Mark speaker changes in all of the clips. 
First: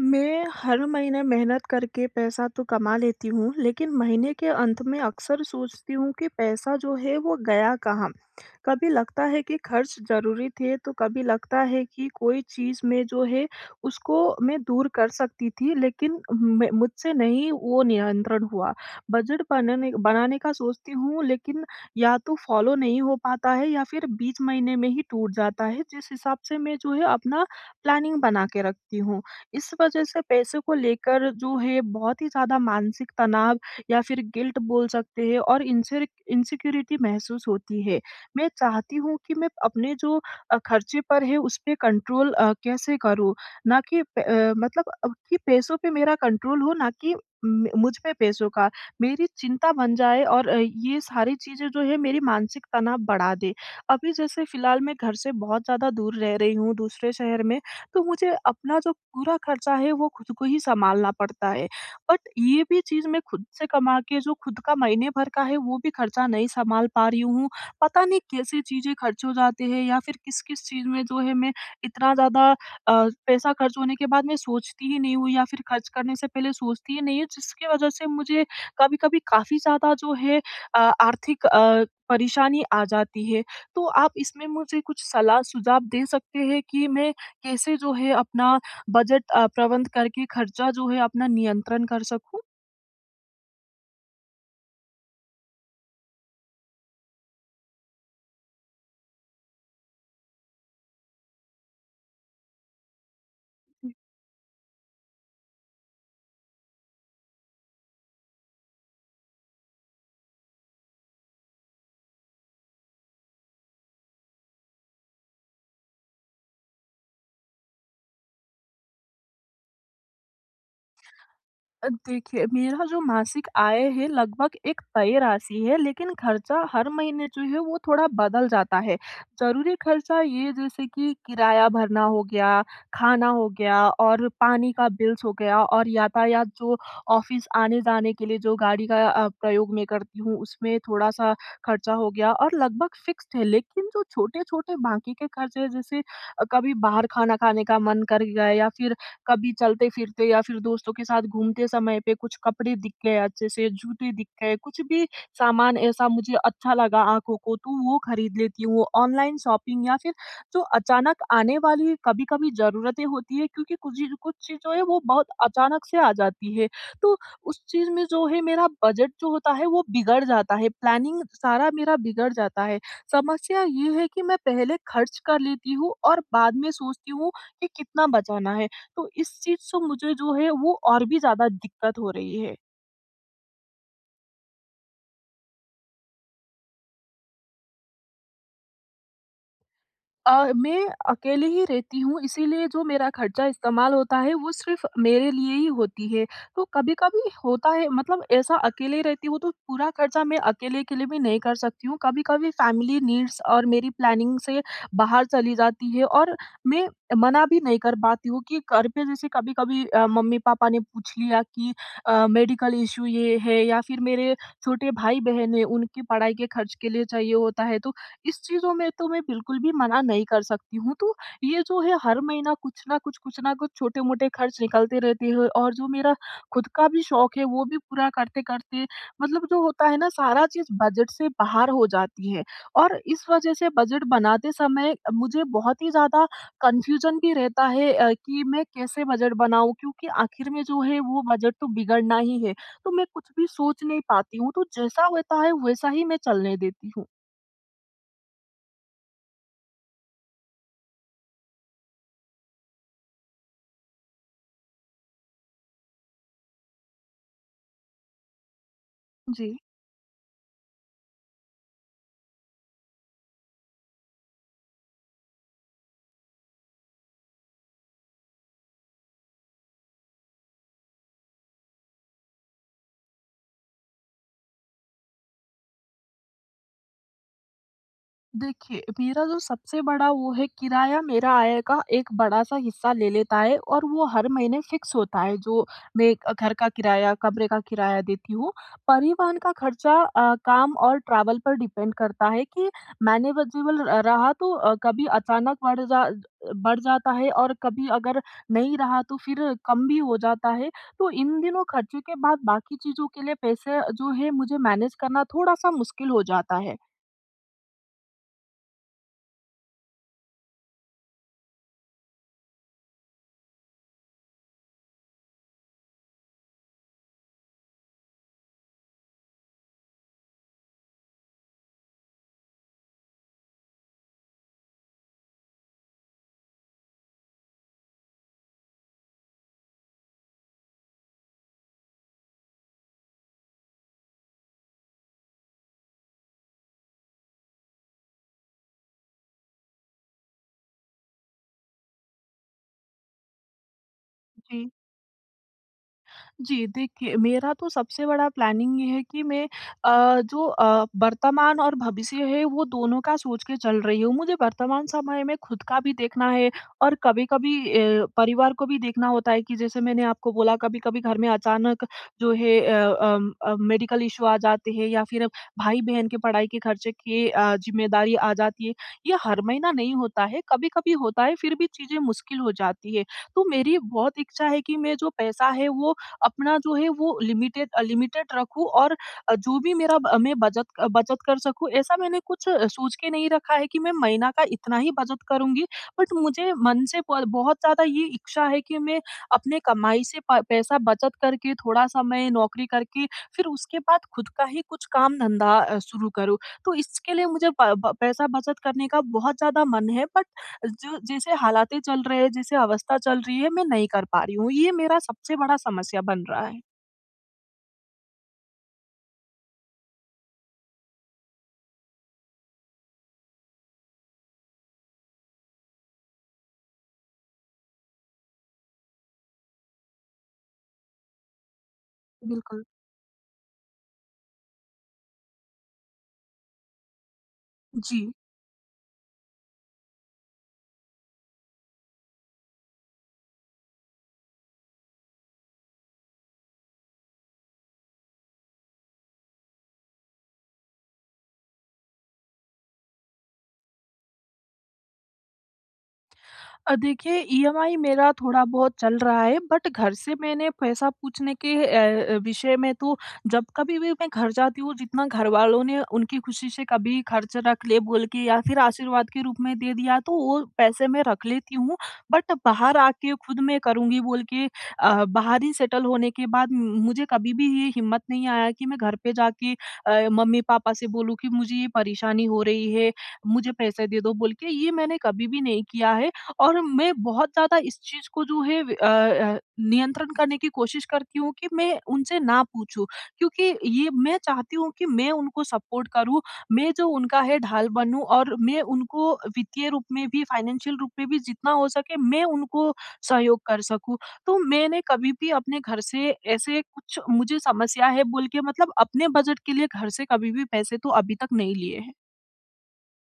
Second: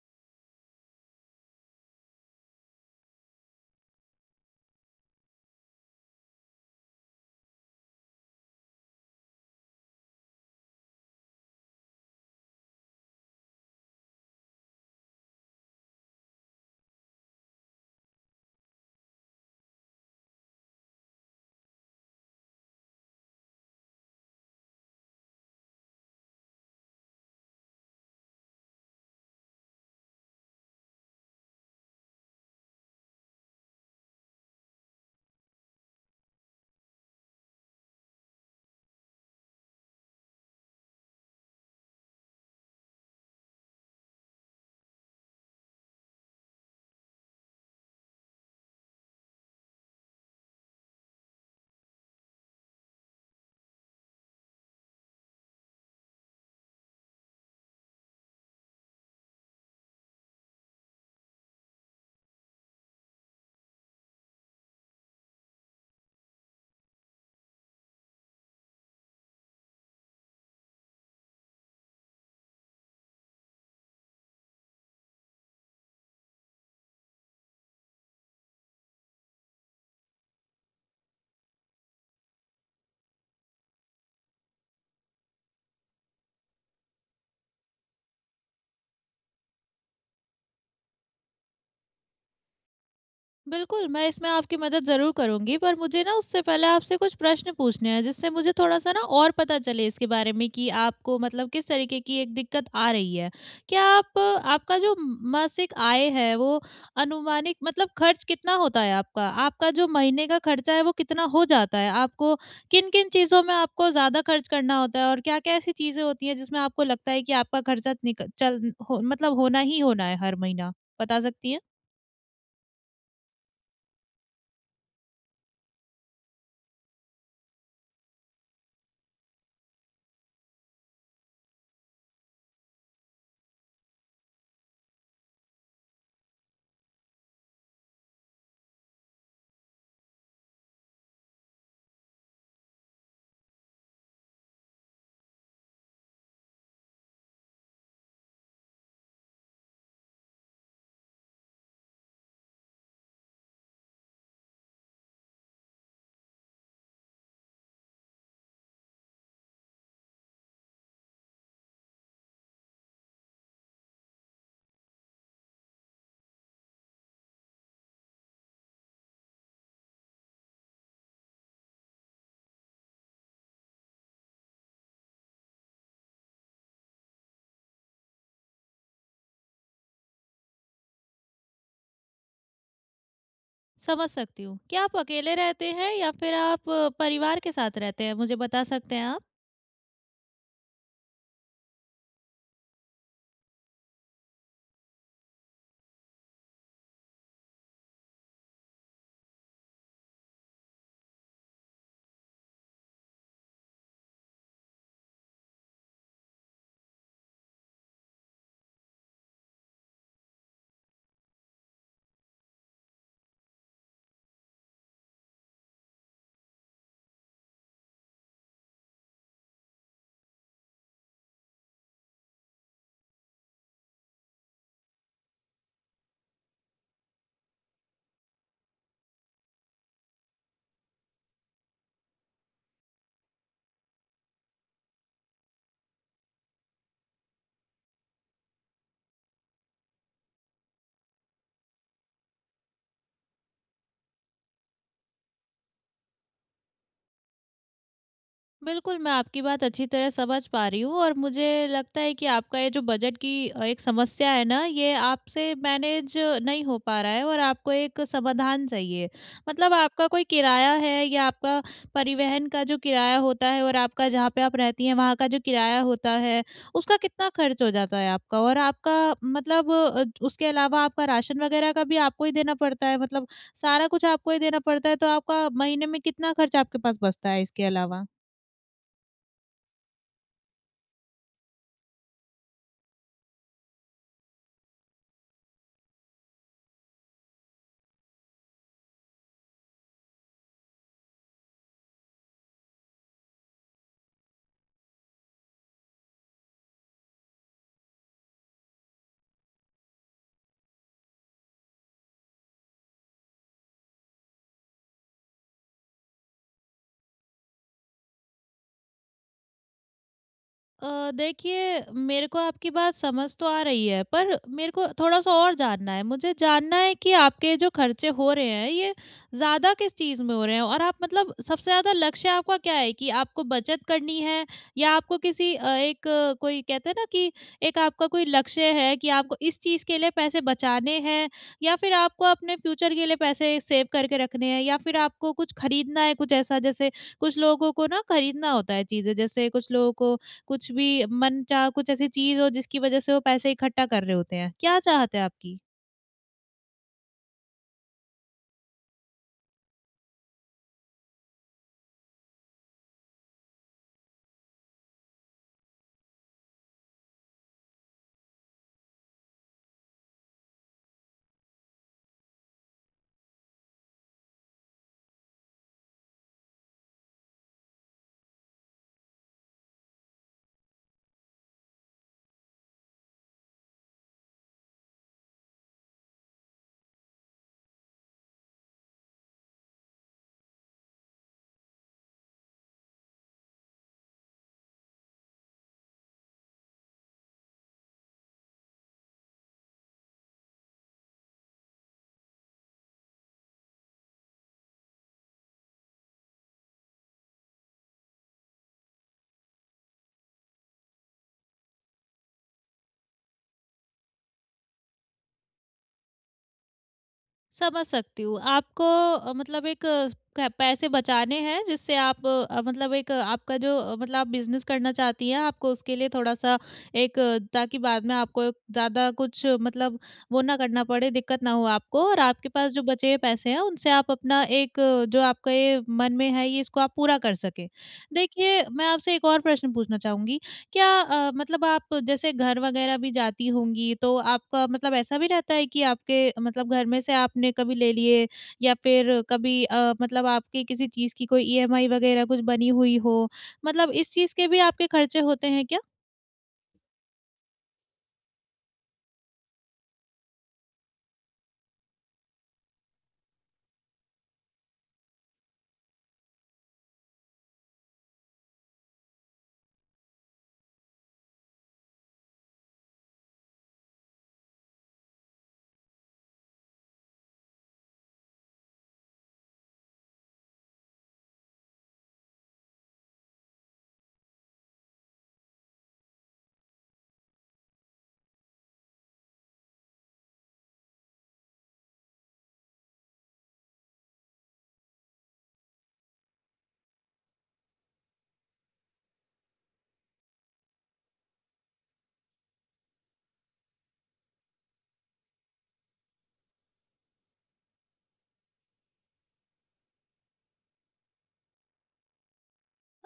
Speaker 1: मैं हर महीने मेहनत करके पैसा तो कमा लेती हूँ, लेकिन महीने के अंत में अक्सर सोचती हूँ कि पैसा जो है वो गया कहाँ? कभी लगता है कि खर्च ज़रूरी थे, तो कभी लगता है कि कोई चीज़ में जो है उसको मैं दूर कर सकती थी, लेकिन मैं मुझसे नहीं वो नियंत्रण हुआ। बजट बनाने बनाने का सोचती हूँ, लेकिन या तो फ़ॉलो नहीं हो पाता है या फिर बीच महीने में ही टूट जाता है, जिस हिसाब से मैं जो है अपना प्लानिंग बना के रखती हूँ। इस वजह से पैसे को लेकर जो है बहुत ही ज़्यादा मानसिक तनाव या फिर गिल्ट बोल सकते हैं, और इनसे इनसिक्योरिटी महसूस होती है। मैं चाहती हूँ कि मैं अपने जो खर्चे पर है उस पे कंट्रोल कैसे करूँ? ना कि मतलब, कि पैसों पे मेरा कंट्रोल हो, ना कि म मुझ पे पैसों का। मेरी चिंता बन जाए और ये सारी चीज़ें जो है मेरी मानसिक तनाव बढ़ा दे। अभी जैसे फ़िलहाल मैं घर से बहुत ज़्यादा दूर रह रही हूँ, दूसरे शहर में। तो मुझे अपना जो पूरा खर्चा है वो खुद को ही सँभालना पड़ता है। बट ये भी चीज़ मैं खुद से कमा के जो खुद का महीने भर का है वो भी खर्चा नहीं सँभाल पा रही हूँ। पता नहीं कैसे चीज़ें खर्च हो जाते हैं या फिर किस-किस चीज़ में जो है मैं इतना ज़्यादा पैसा खर्च होने के बाद मैं सोचती ही नहीं हूँ, या फिर खर्च करने से पहले सोचती ही नहीं हूँ, जिसकी वजह से मुझे कभी-कभी काफ़ी ज़्यादा जो है आर्थिक परेशानी आ जाती है। तो आप इसमें मुझे कुछ सलाह सुझाव दे सकते हैं कि मैं कैसे जो है अपना बजट प्रबंध करके खर्चा जो है अपना नियंत्रण कर सकूँ?
Speaker 2: बिल्कुल, मैं इसमें आपकी मदद ज़रूर करूँगी, पर मुझे ना उससे पहले आपसे कुछ प्रश्न पूछने हैं, जिससे मुझे थोड़ा-सा ना और पता चले इसके बारे में कि आपको मतलब किस तरीके की एक दिक्कत आ रही है। क्या आप आपका जो मासिक आय है, वो अनुमानिक मतलब खर्च कितना होता है आपका? आपका जो महीने का खर्चा है, वो कितना हो जाता है? आपको किन-किन चीज़ों में आपको ज़्यादा खर्च करना होता है और क्या-क्या ऐसी चीज़ें होती हैं, जिसमें आपको लगता है कि आपका खर्चा निक चल हो मतलब होना ही होना है हर महीना? बता सकती हैं?
Speaker 1: देखिए, मेरा जो मासिक आय है लगभग एक तय राशि है, लेकिन खर्चा हर महीने जो है वो थोड़ा बदल जाता है। ज़रूरी खर्चा ये, जैसे कि किराया भरना हो गया, खाना हो गया और पानी का बिल्स हो गया, और यातायात जो ऑफ़िस आने-जाने के लिए जो गाड़ी का प्रयोग मैं करती हूँ उसमें थोड़ा-सा खर्चा हो गया, और लगभग फ़िक्स्ड है। लेकिन जो छोटे-छोटे बाकी के खर्चे हैं, जैसे कभी बाहर खाना खाने का मन कर गया, या फिर कभी चलते-फिरते या फिर दोस्तों के साथ घूमते समय पे कुछ कपड़े दिख गए अच्छे से, जूते दिख गए, कुछ भी सामान ऐसा मुझे अच्छा लगा आँखों को, तो वो खरीद लेती हूँ। ऑनलाइन शॉपिंग, या फिर जो अचानक आने वाली कभी-कभी ज़रूरतें होती है, क्योंकि कुछ चीज़ जो है वो बहुत अचानक से आ जाती है। तो उस चीज़ में जो है मेरा बजट जो होता है वो बिगड़ जाता है, प्लानिंग सारा मेरा बिगड़ जाता है। समस्या ये है कि मैं पहले खर्च कर लेती हूँ और बाद में सोचती हूँ कि कितना बचाना है। तो इस चीज़ से मुझे जो है वो और भी ज़्यादा दिक्कत हो रही है।
Speaker 2: समझ सकती हूँ। क्या आप अकेले रहते हैं या फिर आप परिवार के साथ रहते हैं? मुझे बता सकते हैं आप?
Speaker 1: मैं अकेले ही रहती हूँ, इसीलिए जो मेरा खर्चा इस्तेमाल होता है वो सिर्फ़ मेरे लिए ही होती है। तो कभी-कभी होता है मतलब ऐसा, अकेले रहती हूँ तो पूरा खर्चा मैं अकेले के लिए भी नहीं कर सकती हूँ। कभी-कभी फैमिली नीड्स और मेरी प्लानिंग से बाहर चली जाती है, और मैं मना भी नहीं कर पाती हूँ कि घर पे जैसे कभी-कभी मम्मी-पापा ने पूछ लिया कि मेडिकल इश्यू ये है, या फिर मेरे छोटे भाई-बहन हैं उनकी पढ़ाई के खर्च के लिए चाहिए होता है। तो इस चीज़ों में तो मैं बिल्कुल भी मना नहीं कर सकती हूँ। तो ये जो है हर महीना कुछ ना कुछ छोटे-मोटे खर्च निकलते रहते हैं, और जो मेरा खुद का भी शौक है वो भी पूरा करते-करते मतलब जो होता है ना, सारा चीज़ बजट से बाहर हो जाती है। और इस वज़ह से बजट बनाते समय मुझे बहुत ही ज़्यादा कन्फ्यूज़न भी रहता है कि मैं कैसे बजट बनाऊँ? क्योंकि आखिर में जो है वो बजट तो बिगड़ना ही है। तो मैं कुछ भी सोच नहीं पाती हूँ, तो जैसा होता है वैसा ही मैं चलने देती हूँ।
Speaker 2: बिल्कुल, मैं आपकी बात अच्छी तरह समझ पा रही हूँ और मुझे लगता है कि आपका ये जो बजट की एक समस्या है ना, ये आपसे मैनेज नहीं हो पा रहा है और आपको एक समाधान चाहिए।
Speaker 1: जी।
Speaker 2: मतलब आपका कोई किराया है या आपका परिवहन का जो किराया होता है और आपका जहाँ पे आप रहती हैं वहाँ का जो किराया होता है, उसका कितना खर्च हो जाता है आपका? और आपका मतलब उसके अलावा आपका राशन वगैरह का भी आपको ही देना पड़ता है? मतलब सारा कुछ आपको ही देना पड़ता है, तो आपका महीने में कितना खर्च आपके पास बचता है इसके अलावा?
Speaker 1: देखिए, मेरा जो सबसे बड़ा वो है किराया, मेरा आय का एक बड़ा-सा हिस्सा ले लेता है और वो हर महीने फ़िक्स होता है, जो मैं घर का किराया, कमरे का किराया देती हूँ। परिवहन का खर्चा काम और ट्रैवल पर डिपेंड करता है कि मैनेजेबल र रहा, तो कभी अचानक बढ़ जाता है, और कभी अगर नहीं रहा तो फिर कम भी हो जाता है। तो इन दिनों खर्चों के बाद बाकी चीज़ों के लिए पैसे जो है मुझे मैनेज करना थोड़ा-सा मुश्किल हो जाता है।
Speaker 2: देखिए, मेरे को आपकी बात समझ तो आ रही है, पर मेरे को थोड़ा-सा और जानना है। मुझे जानना है कि आपके जो खर्चे हो रहे हैं ये ज़्यादा किस चीज़ में हो रहे हैं? और आप मतलब सबसे ज़्यादा लक्ष्य आपका क्या है कि आपको बचत करनी है या आपको किसी एक कोई कहते हैं ना कि एक आपका कोई लक्ष्य है कि आपको इस चीज़ के लिए पैसे बचाने हैं या फिर आपको अपने फ्यूचर के लिए पैसे सेव करके रखने हैं या फिर आपको कुछ खरीदना है, कुछ ऐसा, जैसे कुछ लोगों को ना खरीदना होता है चीज़ें, जैसे कुछ लोगों को कुछ भी मनचाहा कुछ ऐसी चीज़ हो जिसकी वजह से वो पैसे इकट्ठा कर रहे होते हैं।
Speaker 1: जी।
Speaker 2: क्या चाहत है आपकी?
Speaker 1: जी, देखिए मेरा तो सबसे बड़ा प्लानिंग ये है कि मैं जो वर्तमान और भविष्य है वो दोनों का सोच के चल रही हूँ। मुझे वर्तमान समय में खुद का भी देखना है, और कभी-कभी परिवार को भी देखना होता है कि जैसे मैंने आपको बोला, कभी-कभी घर में अचानक जो है मेडिकल इश्यू आ जाते हैं, या फिर भाई-बहन के पढ़ाई के खर्चे की ज़िम्मेदारी आ जाती है। ये हर महीना नहीं होता है, कभी-कभी होता है, फिर भी चीज़ें मुश्किल हो जाती है। तो मेरी बहुत इच्छा है कि मैं जो पैसा है वो अपना जो है वो लिमिटेड लिमिटेड रखूँ, और जो भी मेरा ब मैं बचत कर सकूँ, ऐसा मैंने कुछ सोच के नहीं रखा है कि मैं महीना का इतना ही बचत करूँगी। बट मुझे मन से ब बहुत ज़्यादा ये इच्छा है कि मैं अपने कमाई से प पैसा बचत करके थोड़ा-सा मैं नौकरी करके फिर उसके बाद खुद का ही कुछ काम धंधा शुरू करूँ। तो इसके लिए मुझे प ब पैसा बचत करने का बहुत ज़्यादा मन है, बट जो जैसे हालातें चल रहे हैं, जैसे अवस्था चल रही है, मैं नहीं कर पा रही हूँ। ये मेरा सबसे बड़ा समस्या बन रहा है।
Speaker 2: समझ सकती हूँ। आपको मतलब एक क पैसे बचाने हैं, जिससे आप मतलब एक आपका जो मतलब आप बिज़नेस करना चाहती हैं, आपको उसके लिए थोड़ा-सा एक ताकि बाद में आपको एक ज़्यादा कुछ मतलब वो ना करना पड़े, दिक्कत ना हो आपको, और आपके
Speaker 1: बिल्कुल।
Speaker 2: पास जो बचे हुए पैसे हैं, उनसे आप अपना एक जो आपका ये मन में है, ये इसको आप पूरा कर सकें।
Speaker 1: जी।
Speaker 2: देखिए, मैं आपसे एक और प्रश्न पूछना चाहूँगी। क्या मतलब आप जैसे घर वगैरह भी जाती होंगी, तो आपका मतलब ऐसा भी रहता है कि आपके मतलब घर में से आपने कभी ले लिए, या फिर कभी मतलब आपकी किसी चीज़ की कोई ईएमआई वगैरह कुछ बनी हुई हो, मतलब इस चीज़ के भी आपके खर्चे होते हैं क्या?
Speaker 1: देखिए, ईएमआई मेरा थोड़ा बहुत चल रहा है, बट घर से मैंने पैसा पूछने के विषय में तो, जब कभी भी मैं घर जाती हूँ जितना घर वालों ने उनकी खुशी से कभी खर्च रख ले बोल के या फिर आशीर्वाद के रूप में दे दिया तो वो पैसे मैं रख लेती हूँ, बट बाहर आके खुद मैं करूँगी बोल के बाहर ही सेटल होने के बाद मुझे कभी भी ये हिम्मत नहीं आया कि मैं घर पे जाके मम्मी पापा से बोलूँ कि मुझे ये परेशानी हो रही है, मुझे पैसे दे दो बोल के, ये मैंने कभी भी नहीं किया है। और मैं बहुत ज़्यादा इस चीज़ को जो है नियंत्रण करने की कोशिश करती हूँ कि मैं उनसे ना पूछूँ, क्योंकि ये मैं चाहती हूँ कि मैं उनको सपोर्ट करूँ, मैं जो उनका है ढाल बनूँ, और मैं उनको वित्तीय रूप में भी, फाइनेंशियल रूप में भी जितना हो सके मैं उनको सहयोग कर सकूँ। तो मैंने कभी भी अपने घर से ऐसे कुछ मुझे समस्या है बोल के मतलब अपने बजट के लिए घर से कभी भी पैसे तो अभी तक नहीं लिए हैं।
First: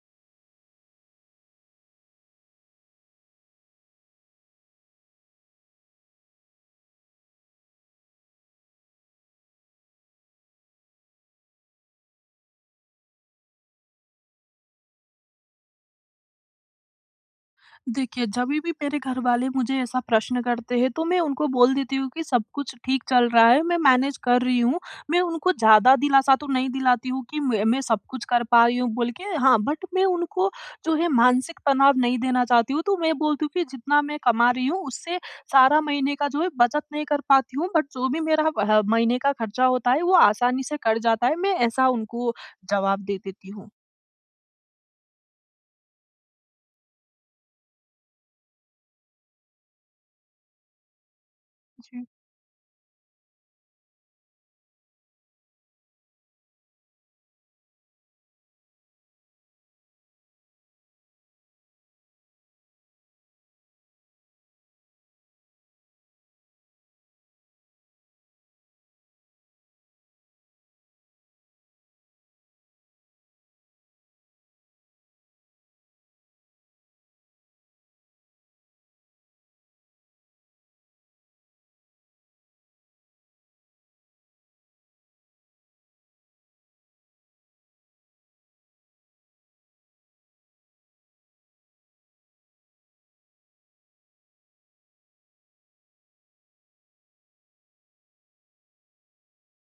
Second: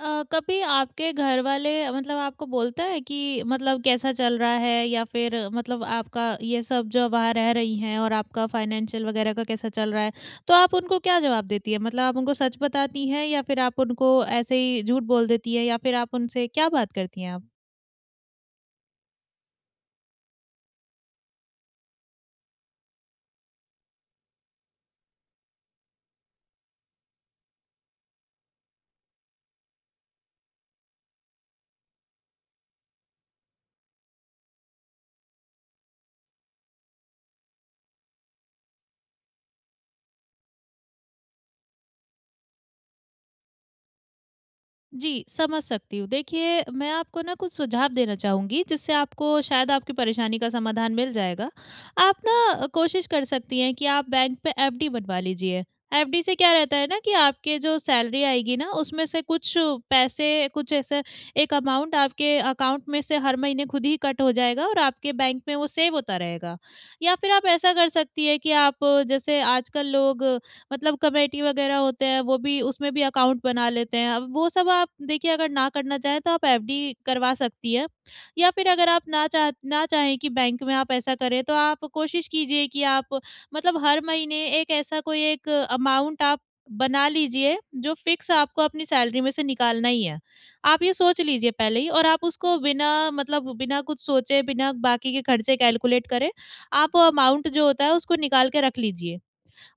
Speaker 2: कभी आपके घर वाले मतलब आपको बोलता है कि मतलब कैसा चल रहा है या फिर मतलब आपका ये सब, जो वहाँ रह रही हैं और आपका फाइनेंशियल वगैरह का कैसा चल रहा है, तो आप उनको क्या जवाब देती है, मतलब आप उनको सच बताती हैं या फिर आप उनको ऐसे ही झूठ बोल देती है या फिर आप उनसे क्या बात करती हैं आप?
Speaker 1: देखिए, जभी भी मेरे घरवाले मुझे ऐसा प्रश्न करते हैं तो मैं उनको बोल देती हूँ कि सब कुछ ठीक चल रहा है, मैं मैनेज कर रही हूँ। मैं उनको ज़्यादा दिलासा तो नहीं दिलाती हूँ कि मैं सब कुछ कर पा रही हूँ बोल के, हाँ, बट मैं उनको जो है मानसिक तनाव नहीं देना चाहती हूँ। तो मैं बोलती हूँ कि जितना मैं कमा रही हूँ उससे सारा महीने का जो है बचत नहीं कर पाती हूँ, बट जो भी मेरा ह महीने का खर्चा होता है वो आसानी से कट जाता है। मैं ऐसा उनको जवाब दे देती हूँ।
Speaker 2: जी, समझ सकती हूँ। देखिए, मैं आपको ना कुछ सुझाव देना चाहूँगी, जिससे आपको शायद आपकी परेशानी का समाधान मिल जाएगा।
Speaker 1: जी।
Speaker 2: आप ना कोशिश कर सकती हैं कि आप बैंक पे एफडी बनवा लीजिए। एफडी से क्या रहता है ना कि आपके जो सैलरी आएगी ना, उसमें से कुछ पैसे, कुछ ऐसे एक अमाउंट आपके अकाउंट में से हर महीने खुद ही कट हो जाएगा और आपके बैंक में वो सेव होता रहेगा। या फिर आप ऐसा कर सकती हैं कि आप जैसे आजकल लोग मतलब कमेटी वगैरह होते हैं, वो भी, उसमें भी अकाउंट बना लेते हैं। अब वो सब आप देखिए, अगर ना करना चाहें तो आप एफडी करवा सकती हैं, या फिर अगर आप ना चाहें कि बैंक में आप ऐसा करें, तो आप कोशिश कीजिए कि आप मतलब हर महीने एक ऐसा कोई एक अमाउंट आप बना लीजिए जो फिक्स आपको अपनी सैलरी में से निकालना ही है। आप ये सोच लीजिए पहले ही, और आप उसको बिना मतलब बिना कुछ सोचे, बिना बाकी के खर्चे कैलकुलेट करे, आप वो अमाउंट जो होता है उसको निकाल के रख लीजिए।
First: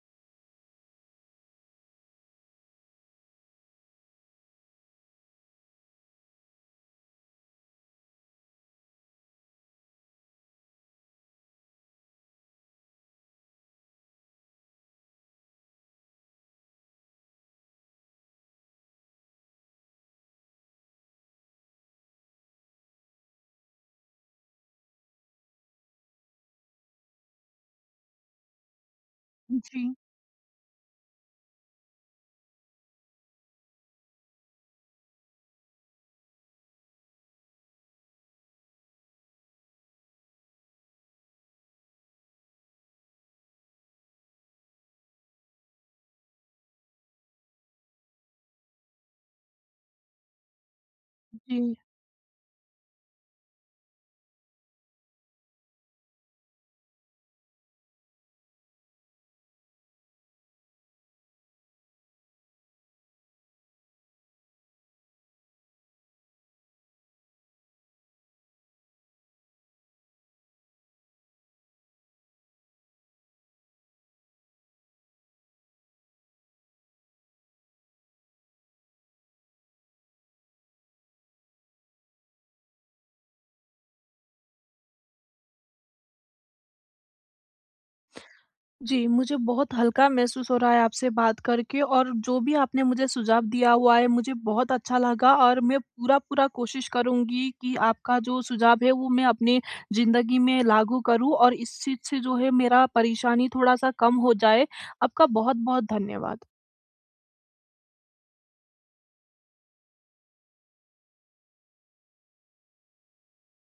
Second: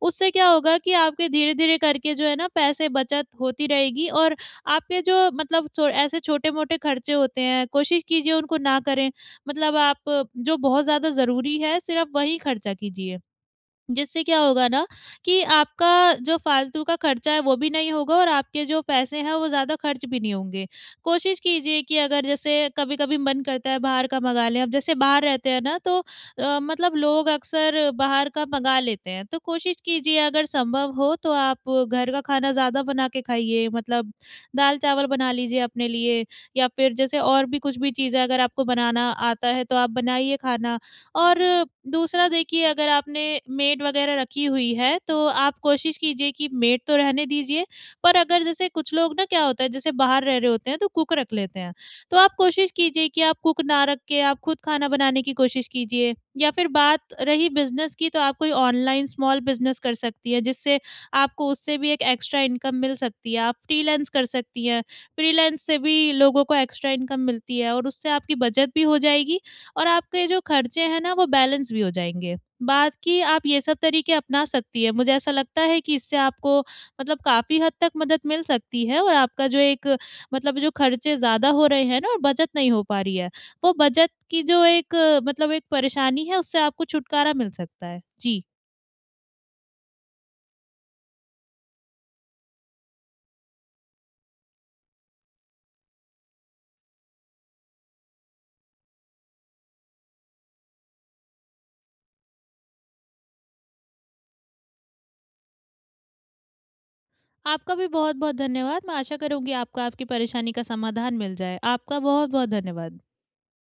Speaker 2: उससे क्या होगा कि आपके धीरे-धीरे करके जो है ना पैसे बचत होती रहेगी, और आपके जो मतलब छो ऐसे छोटे-मोटे खर्चे होते हैं, कोशिश कीजिए उनको ना करें। मतलब आप जो बहुत ज़्यादा ज़रूरी है, सिर्फ़ वही खर्चा कीजिए। जिससे क्या होगा ना कि आपका जो फालतू का खर्चा है वो भी नहीं होगा, और आपके जो पैसे हैं वो ज़्यादा खर्च भी नहीं होंगे। कोशिश कीजिए कि अगर जैसे कभी-कभी मन करता है बाहर का मँगा लें, अब जैसे बाहर रहते हैं ना तो मतलब लोग अक्सर बाहर का मँगा लेते हैं। तो कोशिश
Speaker 1: जी,
Speaker 2: कीजिए, अगर संभव हो तो आप घर का खाना ज़्यादा बना के खाइए, मतलब दाल-चावल बना लीजिए अपने लिए, या फिर जैसे और भी कुछ भी चीज़ें अगर आपको बनाना आता है तो आप बनाइए खाना। और दूसरा, देखिए अगर आपने मेड वगैरह रखी हुई है तो आप कोशिश कीजिए कि मेड तो रहने दीजिए, पर अगर जैसे कुछ लोग ना क्या होता है, जैसे बाहर रह रहे होते हैं तो कुक रख
Speaker 1: जी।
Speaker 2: लेते हैं। तो आप कोशिश कीजिए कि आप कुक ना रख के आप खुद खाना बनाने की कोशिश कीजिए। या फिर बात रही बिज़नेस की, तो आप कोई ऑनलाइन स्मॉल बिज़नेस कर सकती हैं, जिससे आपको उससे भी एक एक्स्ट्रा इनकम मिल सकती है। आप फ्रीलांस कर सकती हैं, फ्रीलांस से भी लोगों को एक्स्ट्रा इनकम मिलती है, और उससे आपकी बचत भी हो जाएगी और आपके जो खर्चे हैं ना, वो बैलेंस भी हो जाएँगे। बात की, आप ये सब तरीके अपना सकती हैं। मुझे ऐसा लगता है कि इससे आपको मतलब काफ़ी हद तक मदद मिल सकती है, और आपका जो एक मतलब जो खर्चे ज़्यादा हो रहे हैं ना और बचत नहीं हो पा रही है, वो बचत की जो एक मतलब एक परेशानी है, उससे आपको छुटकारा मिल सकता है। जी,
Speaker 1: जी, मुझे बहुत हल्का महसूस हो रहा है आपसे बात करके, और जो भी आपने मुझे सुझाव दिया हुआ है, मुझे बहुत अच्छा लगा, और मैं पूरा-पूरा कोशिश करूँगी कि आपका जो सुझाव है, वो मैं अपनी ज़िंदगी में लागू करूँ और इस चीज़ से जो है मेरा परेशानी थोड़ा-सा कम हो जाए। आपका बहुत-बहुत धन्यवाद।
Speaker 2: आपका भी बहुत-बहुत धन्यवाद। मैं आशा करूँगी आपको आपकी परेशानी का समाधान मिल जाए। आपका बहुत-बहुत धन्यवाद।